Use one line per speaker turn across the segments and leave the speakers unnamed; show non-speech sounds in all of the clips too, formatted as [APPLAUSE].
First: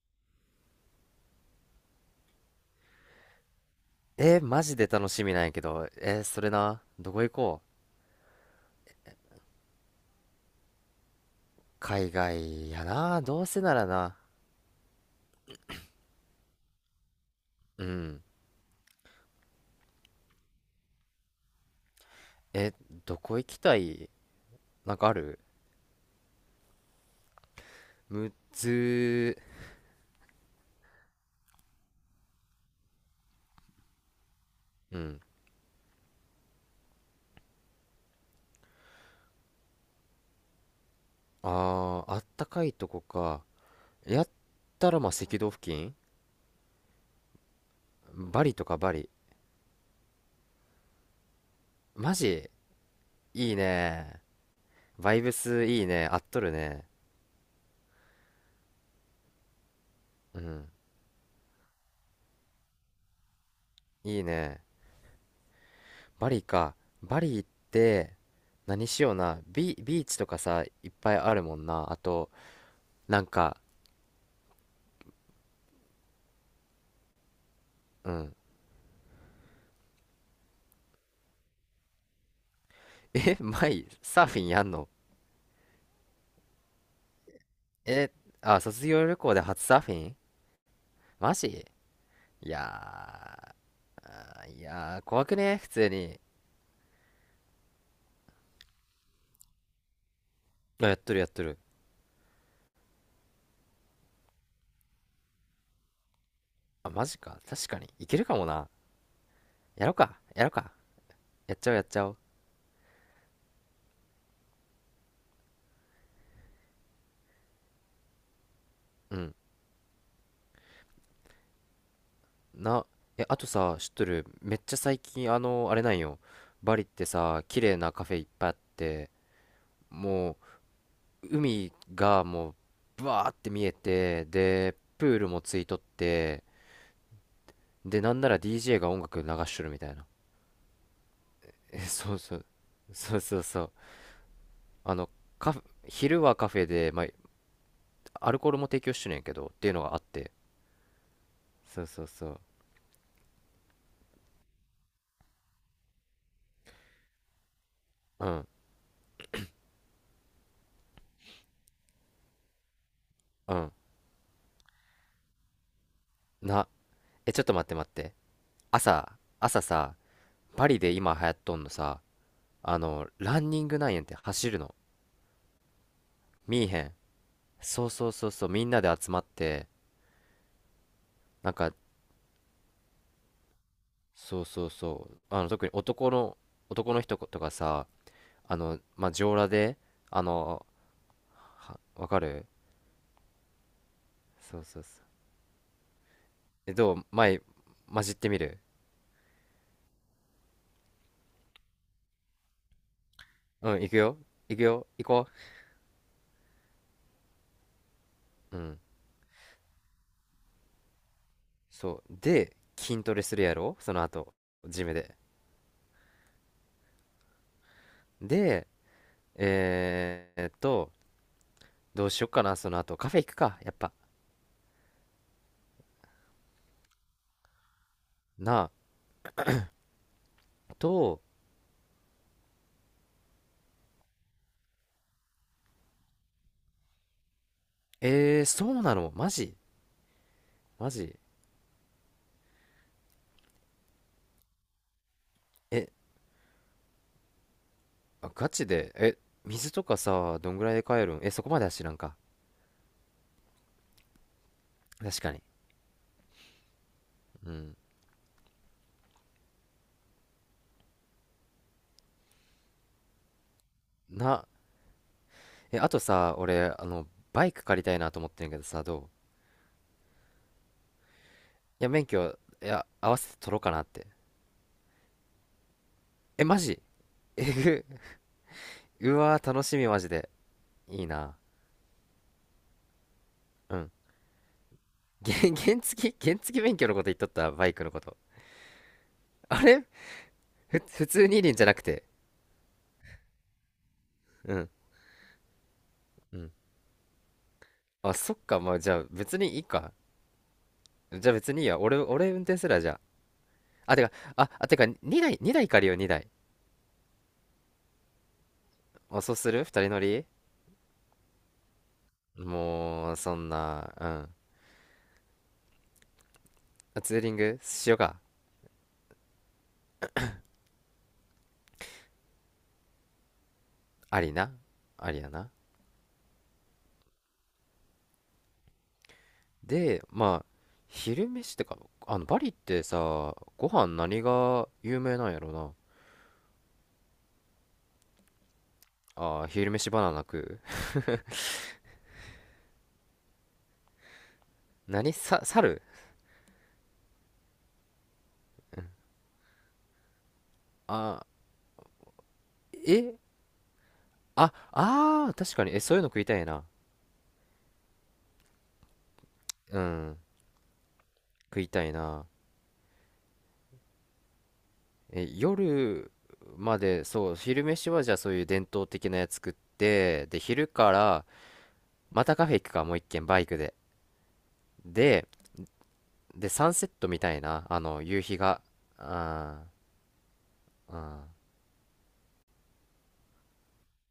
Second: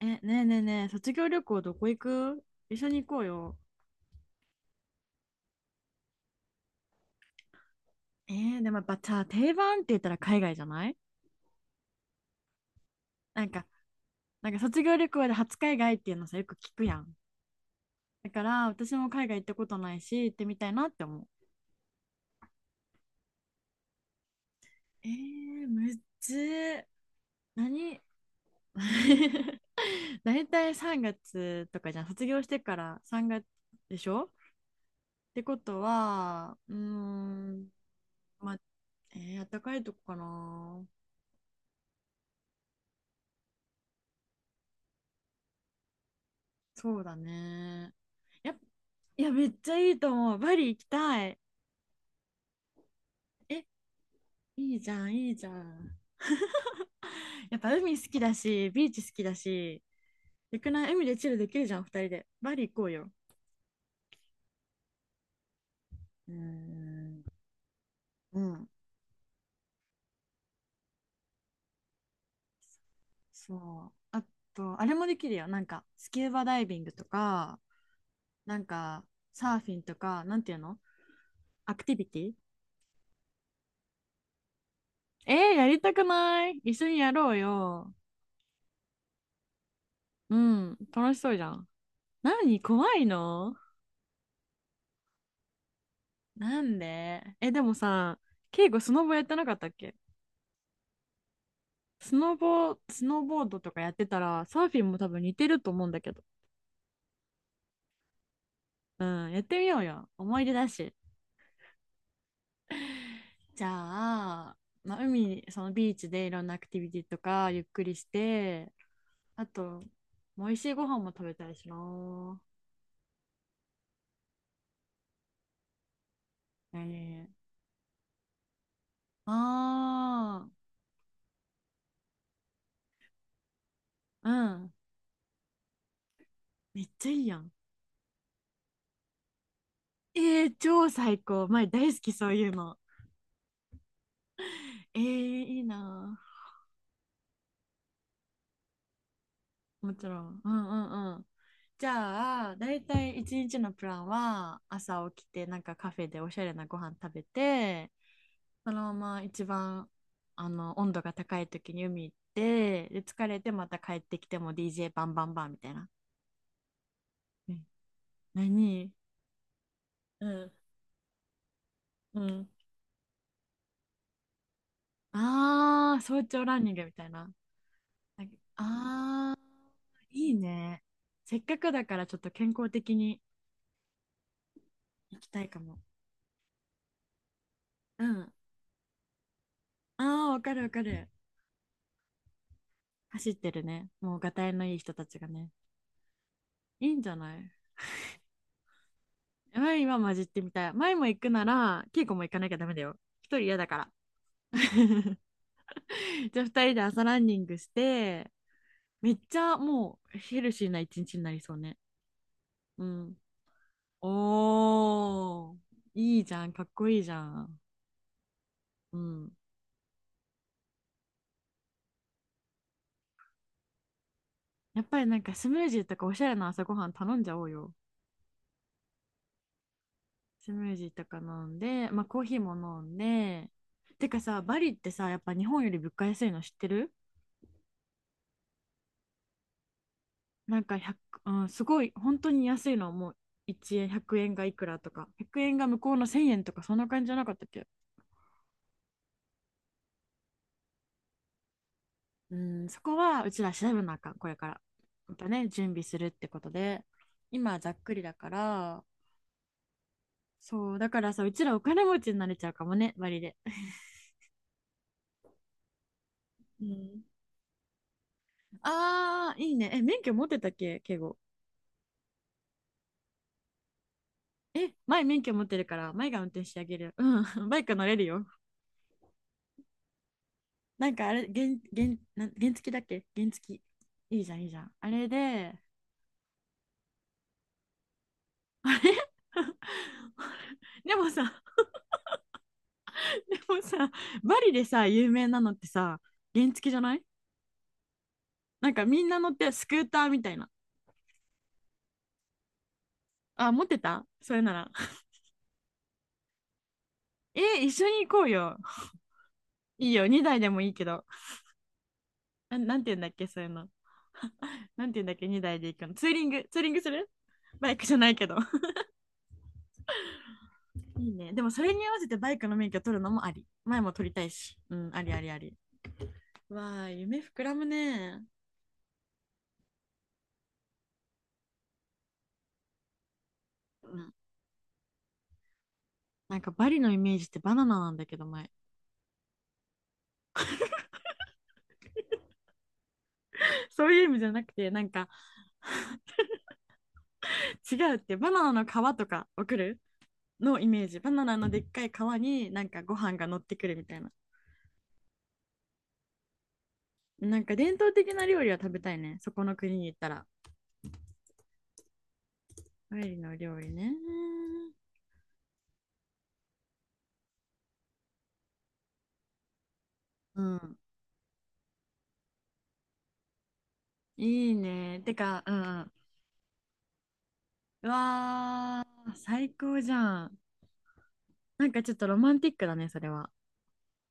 ねえねえねえ、卒業旅行どこ行く？一緒に行こうよ。
マジで楽しみなんやけど、それな、どこ行こう？
えでもやっぱさ、定番って言ったら海外じゃない？
海外やな、ど
な
う
ん
せ
か、
ならな。
なんか卒業旅行で初海外っていうのさ、よく聞くやん。
うん。
だから私も海外行ったことないし、行ってみたいなって思う。
え、どこ行きたい？なんかある？
むっずー。何？
むずー。
[LAUGHS] 大体3月とかじゃん。卒業してから3月でしょ？
うん。
ってことは、うーん、まあ、あったかいとこかな。
あー、あったかいとこか。やったらまあ赤道付近、
そうだね。
バ
や
リ
っ、
とかバリ。
いや、めっちゃいいと思う。バリ行きたい。
マジ、いい
え、
ね。
いいじゃん、
バイ
い
ブ
いじゃ
スいい
ん。
ね。合っとるね。
やっぱ海好きだし、ビーチ好きだし、
う
よ
ん。
くない？海でチルできるじゃん、二人で。バリ行こうよ。
いいね。バ
うー
リか。バ
ん。
リ行って、
うん、
何しような。ビーチとかさ、いっぱいあるもんな。あと、なんか、
そう。あと、あれもできるよ。なんか、スキューバダイビングとか、
うん。
なんか、サーフィンとか、なんていうの？アクティビティ。
[LAUGHS] え、サーフィンやんの？
やりたくない？一緒にやろうよ。
え、あ、卒業旅行で初サーフィン？
うん、楽しそ
マ
うじゃ
ジ？
ん。
い
何？怖い
や
の？
ー、いやー、怖くね普通に。
なんでえ、でもさ、ケイゴスノボやってなかったっけ？
あ、やっとるやっとる。
スノボ、スノーボードとかやってたら、サーフィンも多分似てると思うんだけど。
あ、マジか。確かに。いけるかもな。
うん、やってみよう
やろう
よ。
か。
思
や
い
ろう
出だ
か。
し。
やっちゃおうやっちゃおう。
じゃあ、まあ、海に、そのビーチでいろんなアクティビティとかゆっくりして、
うん。
あと、美味しいご飯も食べたいしな。
な、え、あとさ、知っとる？めっちゃ最近、あれなんよ。バリって
え
さ、
え、
綺麗なカフェいっぱいあって、も
あ
う、海がもう、ブワーって見えて、
あー、あうん。
で、プールもついとって、
めっちゃいいやん。
で、なんなら DJ が音楽流しとるみたいな。
超最高。前
[LAUGHS] え、
大好き
そう
そう
そう。
いうの。
そうそうそう。あ
えー、
の、カ
いい
フ、
な。
昼はカフェで、まあ、アルコールも提供してるんやけど、っていうの
も
があっ
ちろ
て。
ん。うんうんうん。
そ
じ
うそうそう。
ゃあ、だいたい一日のプランは、朝起きて、なんかカフェでおしゃれなご飯食べて、
うん、
そのまま一番、温度が高い時に海行って、で、疲れて
う
ま
ん。
た帰ってきても DJ バンバンバンみたいな。
な、え、ちょっと待って待って。
え何？
朝さ、
うん、
パリで今流行っとんのさ、
うん。
ランニングなんやんって走るの。
ああ、早朝ラ
見
ン
え
ニン
へ
グみ
ん。
たいな。
そうそう
な
そ
ん
う
か、
そう、みんなで集まっ
ああ、
て、
いいね。せっ
なん
かく
か、
だからちょっと健康的に
そうそうそう、
行きたいか
特に
も。
男の人とかさ、
うん。
まあ、上裸で、
あ
あ
あ、わかる
の、
わかる。
わかる？
走ってるね。もうガタイ
そ
の
う
いい
そうそ
人た
う。
ちがね。
え、
い
ど
いん
う
じゃな
前、
い？
混じってみる？
前今混じってみたい。前も行くなら、稽古も行かなきゃダメだよ。一人嫌だ
う
か
ん、
ら。
行くよ。行くよ。行こ
[LAUGHS]。じゃあ二人で朝ランニングして、
う。うん。
めっちゃもうヘルシーな一日になりそうね。
そう。で、
う
筋ト
ん。
レするやろその後、ジムで。
おー、いいじゃん。かっこいいじゃん。
で、
うん。
えーっと、どうしよっかな、その後。カフェ行くか、やっぱ。
やっぱりなんかスムージーとかおしゃれな朝ごはん頼んじゃおうよ。
なあ。
スムージー
と、
とか飲んで、まあコーヒーも飲んで。てかさ、バリってさ、やっぱ日本より物価安いの知ってる？
えー、そうなのマジ？
なんか
マ
100、
ジ？
うん、すごい本当に安いのはもう1円、100円がいくらとか、100円が向
え、
こうの1000円とかそんな感じじゃなかったっけ？
あガチで？え、水とかさ、どんぐらいで帰るん？え、そこまでは知らんか。
うん、そこはうちら調べなあかん、これから。ま
確
た
かに。
ね、準備するってことで。
う
今はざ
ん。
っくりだから。そうだからさ、うちらお金持ちになれちゃうかもね、割で。
な、え、あとさ、
う
俺、
ん、
バイク借りたいなと思ってんけどさ、どう？
あー、いいねえ。免許持ってたっけ敬語？
や、免許、いや、合わせて取ろうかなって。
前免許持ってるから前が運転
え、
し
マ
てあげ
ジ？
る。うん。 [LAUGHS]
え
バイク
ぐ、
乗れるよ。
[LAUGHS] うわー、楽しみ、マジで。
なん
いい
かあれ、
な。
原付だっけ、原付。
うん。
いいじゃん、いいじゃん。あれ
げ、
で、
原付、原付免許のこと言っとった、バイクのこと。
あれ。
あれ？
[LAUGHS] で
普
も
通二
さ、
輪じゃなくて。
でもさ、バリ
う
で
ん、
さ、有名なのってさ、
う
原
ん。
付じゃない？
あ、そっか、
な
ま
ん
あ、
か
じゃ
み
あ、
んな乗っ
別
て
にい
ス
い
クー
か。
ターみたいな。
じゃあ別にいいや。俺運転すらじゃ
あ、持って
あ。あ、て
た
か、
それ
あ、
な
あ、
ら。
てか、2台、2台借りよう、2台。
一緒に行こうよ。
あ、そうする？ 2 人
いい
乗
よ、
り？
2台でもいいけど。なんて言うんだっ
もう、
け、
そ
そうい
ん
うの。
な、うん。
[LAUGHS] なんて言うんだっけ、2台で行くの。ツーリングす
あ、
る
ツーリング
バイク
し
じ
よ
ゃ
う
ない
か。
けど。[LAUGHS] いいね。でもそれに合わせてバイクの免許取るのもあり。前も取り
あ
たい
りな。
し。うん、あり
あり
あり
や
あ
な。
り。わあ、夢膨らむね。
でまあ昼飯ってか、バリってさ、ご飯
うん。
何が有名なんやろな。
なんかバリのイメージってバナナなんだけど前。
あー、昼飯バナナ食う？
そういう意味じゃなくて、な
[LAUGHS]
んか
何さ、猿？
違うって、バナナの皮とか送るのイメージ。バ
あ
ナナのでっかい皮になん
ー、
かご飯
え、
が乗ってくるみたいな。
ああー、確かに。え、そういうの食いたいな。
なんか伝統的な料理は食べたいね。そこの国
う
に行った
ん、
ら。
食いたいな。
バリの料理ね。
え、夜まで？そう、昼飯はじゃあそういう伝統的なやつ食って、で、
う
昼
ん、
からまたカフェ行くか、もう一軒、バイクで。
いいね。て
で
か、うん、う
でサンセットみたいな、夕日が。
わー、最
あ
高じゃん。
ー、うん、
なんかちょっとロマンティックだね、それは。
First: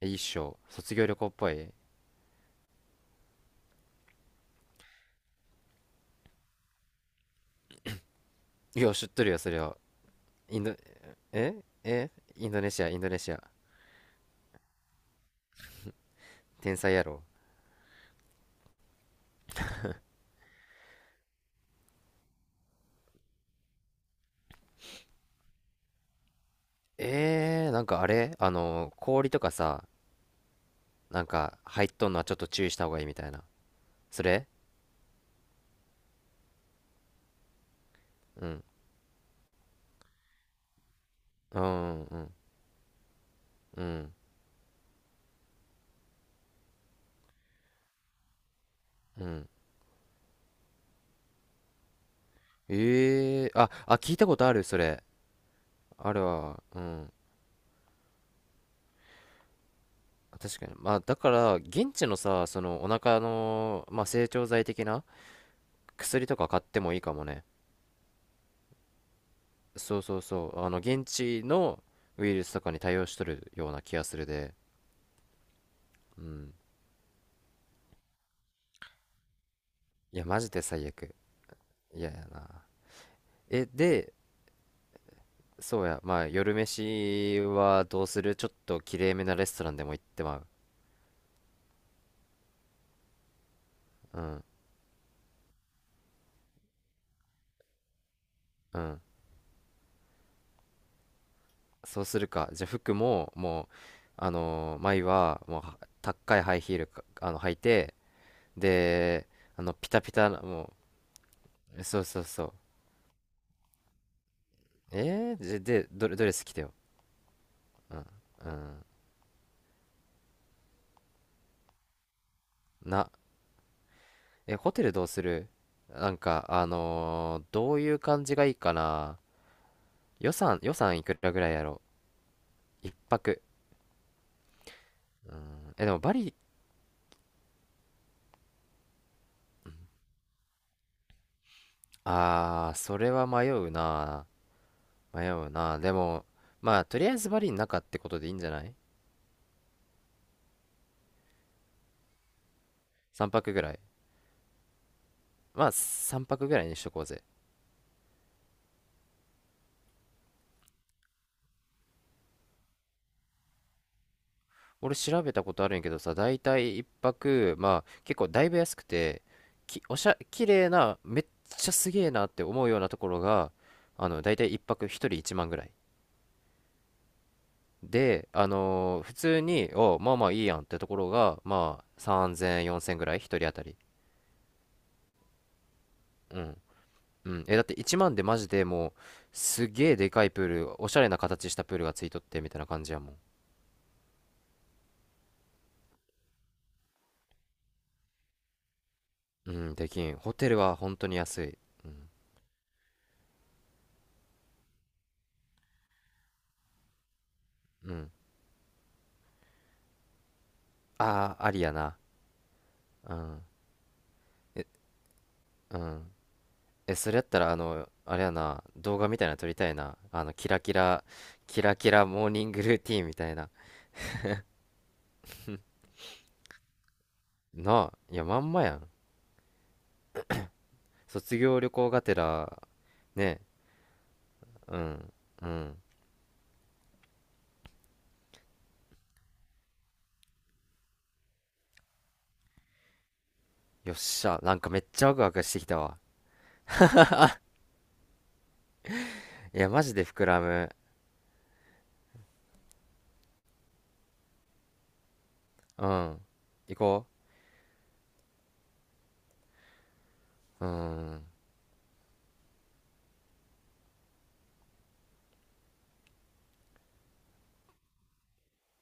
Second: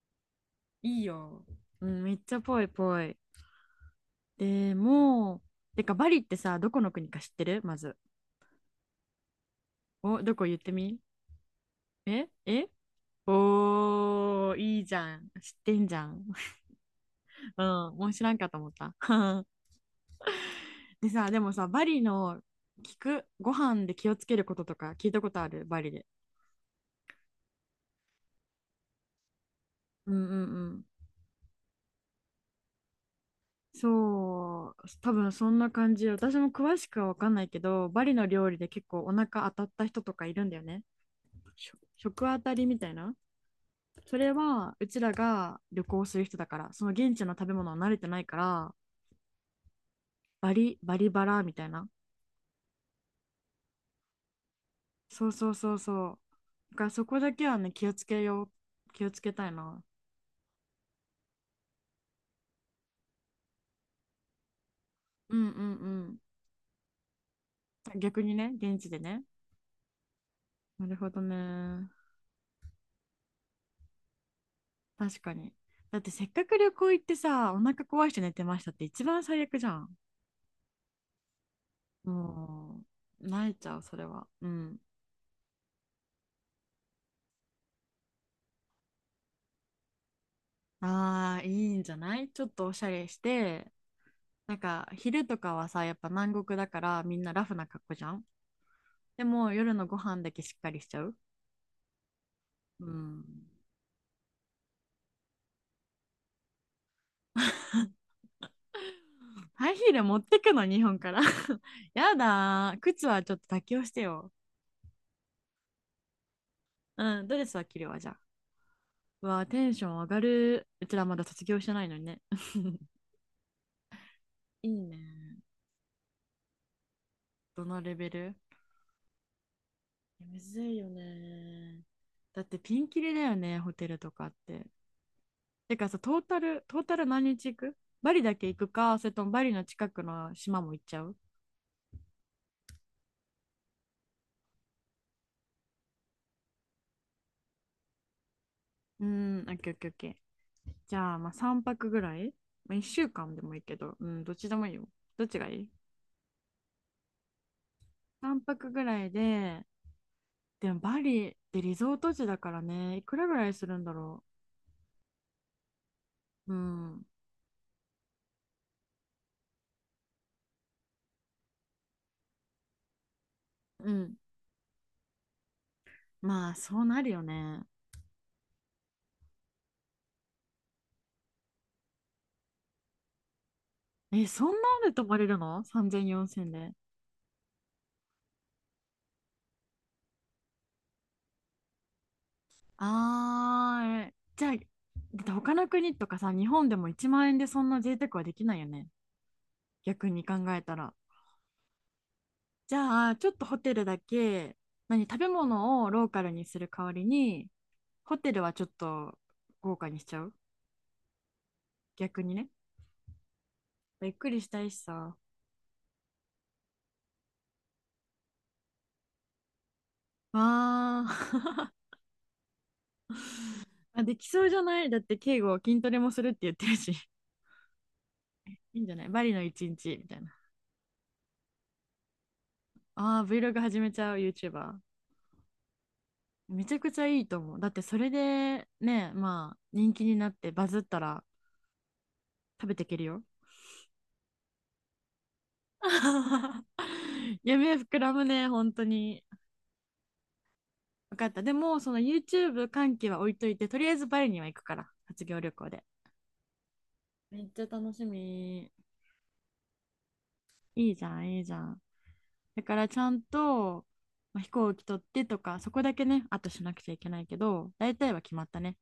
一生、卒
いい
業旅行っ
よ。
ぽい。
うん、めっちゃぽいぽい。でも、てかバリってさ、どこの国か知ってる？まず。
いや、知っとるよ、それは。
お、どこ言っ
イン
て
ド、
み？え
インド
え、
ネシア、インドネシア。
おー、いいじゃん。知ってんじゃん。
天才やろ。
[LAUGHS] うん、もう知らんかと思った。[LAUGHS] でさ、でもさ、バリのご飯で気をつけることとか聞いたことある？バリで。
なんかあれ、氷とかさ、
うんうんうん。
なんか入っとんのはちょっと注意した方がいいみたいな。それ？
そう、多分そんな感じ。私も詳しくは分かんないけど、バリの
う
料理
ん。
で結構お腹当たった人とかいるんだよね。
うん、う
食
ん、
当たりみたいな。
うん、
それはうちらが旅行する人だから、その現地の食べ物は慣れてないから。
うん、
バリバリバラみたいな、
ええー、ああ、聞いたことある、それ。
そうそうそうそ
あ
う。
るわ、
だ
う
から、そ
ん。
こだけはね、気をつけよう。気をつけたいな。
確かに。まあだから現地のさ、そのお腹の、まあ、成長剤的な
うんうん
薬とか買ってもいいかもね。
うん、逆にね、現地でね。
そうそうそう、
なる
現
ほど
地の
ね。
ウイルスとかに対応しとるような気がするで。
確かに。だって
う
せっか
ん。
く旅行行ってさ、お腹壊して寝てましたって一番最悪じゃん。
いや、マジで最悪。嫌やな。
もう泣い
え、
ちゃう、それ
で、
は。うん。
そうや、まあ、夜飯はどうする？ちょっときれいめなレストランでも行ってまう。
ああ、いいんじゃない？ちょっとおしゃれして。
うん、
なんか昼とかはさ、やっぱ南国だからみんなラフな格好じゃん。
うん。
でも夜のご飯だけしっかりしちゃう。
そうするか。じゃあ、
う
服
ん。
も、もう、前は、もう、は高いハイヒールか、履い
[LAUGHS]
て、で、
ハイ
ピ
ヒー
タ
ル
ピ
持っ
タ
て
な、
くの、
も
日本から。[LAUGHS]
う、そう
や
そうそう。
だー。靴はちょっと妥協してよ。
じゃで、ドレス着てよ。
うん、ドレスは着る
う
わ、じゃあ。
ん、うん。
うわー、テンション上がる。うちらまだ卒業してないのにね。[LAUGHS]
な、え、
い
ホテ
い
ルどうす
ね。
る？なんか、
ど
どう
の
い
レ
う
ベ
感
ル？
じがいいかな？
むず
予
いよ
算いくらぐらいやろ
ね。だってピン
う一
キリだよ
泊。
ね、ホテルとかって。て
え、
か
で
さ、
も
ト
バ
ー
リ、
タル、トータル何日行く？バリだけ行くか、それともバリの近くの島も行っちゃう？
あー、それは迷うな。迷うな。でも、まあ、とりあえずバリの中ってことでいいんじゃない？
うーん、オッケーオッケーオッケー。じゃあ、まあ3泊ぐらい、まあ、?1 週
三
間で
泊
もい
ぐ
い
ら
け
い。
ど、うん、どっちでもいいよ。どっちがい
ま
い
あ、三泊ぐらいにしとこうぜ。
?3 泊ぐらいで、でもバリってリゾート地だからね、いくらぐらいするんだろ
俺調べたことあるんやけどさ、だい
う。う
たい一
ん、
泊、まあ、結構だいぶ安くて、き、おしゃ、綺麗な、めっちゃすげえなって思うようなところが、
うん。
だいたい一泊一人一万ぐらい。
まあ、そうなるよね。
で、普通に、まあまあいいやんってところが、まあ3000、4000ぐらい、1人当たり。
え、そんなんで泊まれるの ?3000、
う
4000
ん。
で。
うん。え、だって1万でマジでもう、すげえでかいプール、おしゃれな形したプールがついとってみたいな感じやもん。
ああ、じゃあ、だって他の国とかさ、日本でも1万円でそんな贅沢はできないよね。
うん、でき
逆
ん。
に
ホ
考
テル
えた
は
ら。
本当に安い。うん。
じゃあ、ちょっとホテルだけ、何、食べ物をローカルにする代わりに、
うん。
ホテルはちょっと豪華にしちゃう、
ああ、ありやな。
逆にね。
うん。
ゆっくりしたいしさ。
うん。え、それやったら、あれやな、動画みたいなの撮りたいな。
あ
キラ
ー、
キラモーニングルーティンみたいな。
[LAUGHS] あ、できそうじゃない？だって敬語筋トレもするって言ってるし。[LAUGHS]
なあ、いや、まんまや
いいん
ん。
じゃない？バリの一日みたいな。
卒業旅行がてら。
ああ、
ね、
Vlog 始めちゃう YouTuber。
うん。うん。
めちゃくちゃいいと思う。だってそれでね、まあ人気になってバズったら食べていけるよ。
よっしゃ。なんかめっちゃワクワクしてきたわ。
[LAUGHS] 夢膨らむね、本当に。
いや、マジで膨らむ。
分かった。でも、その YouTube 関係は置いといて、とりあえずバリには行くから、卒業旅行で。
うん。行こ
めっちゃ楽しみ。
う。う
いいじゃん、
ん。
いいじゃん。だからちゃんと、まあ飛行機取ってとか、そこだけね、あとしなくちゃいけないけど、大体は決まったね。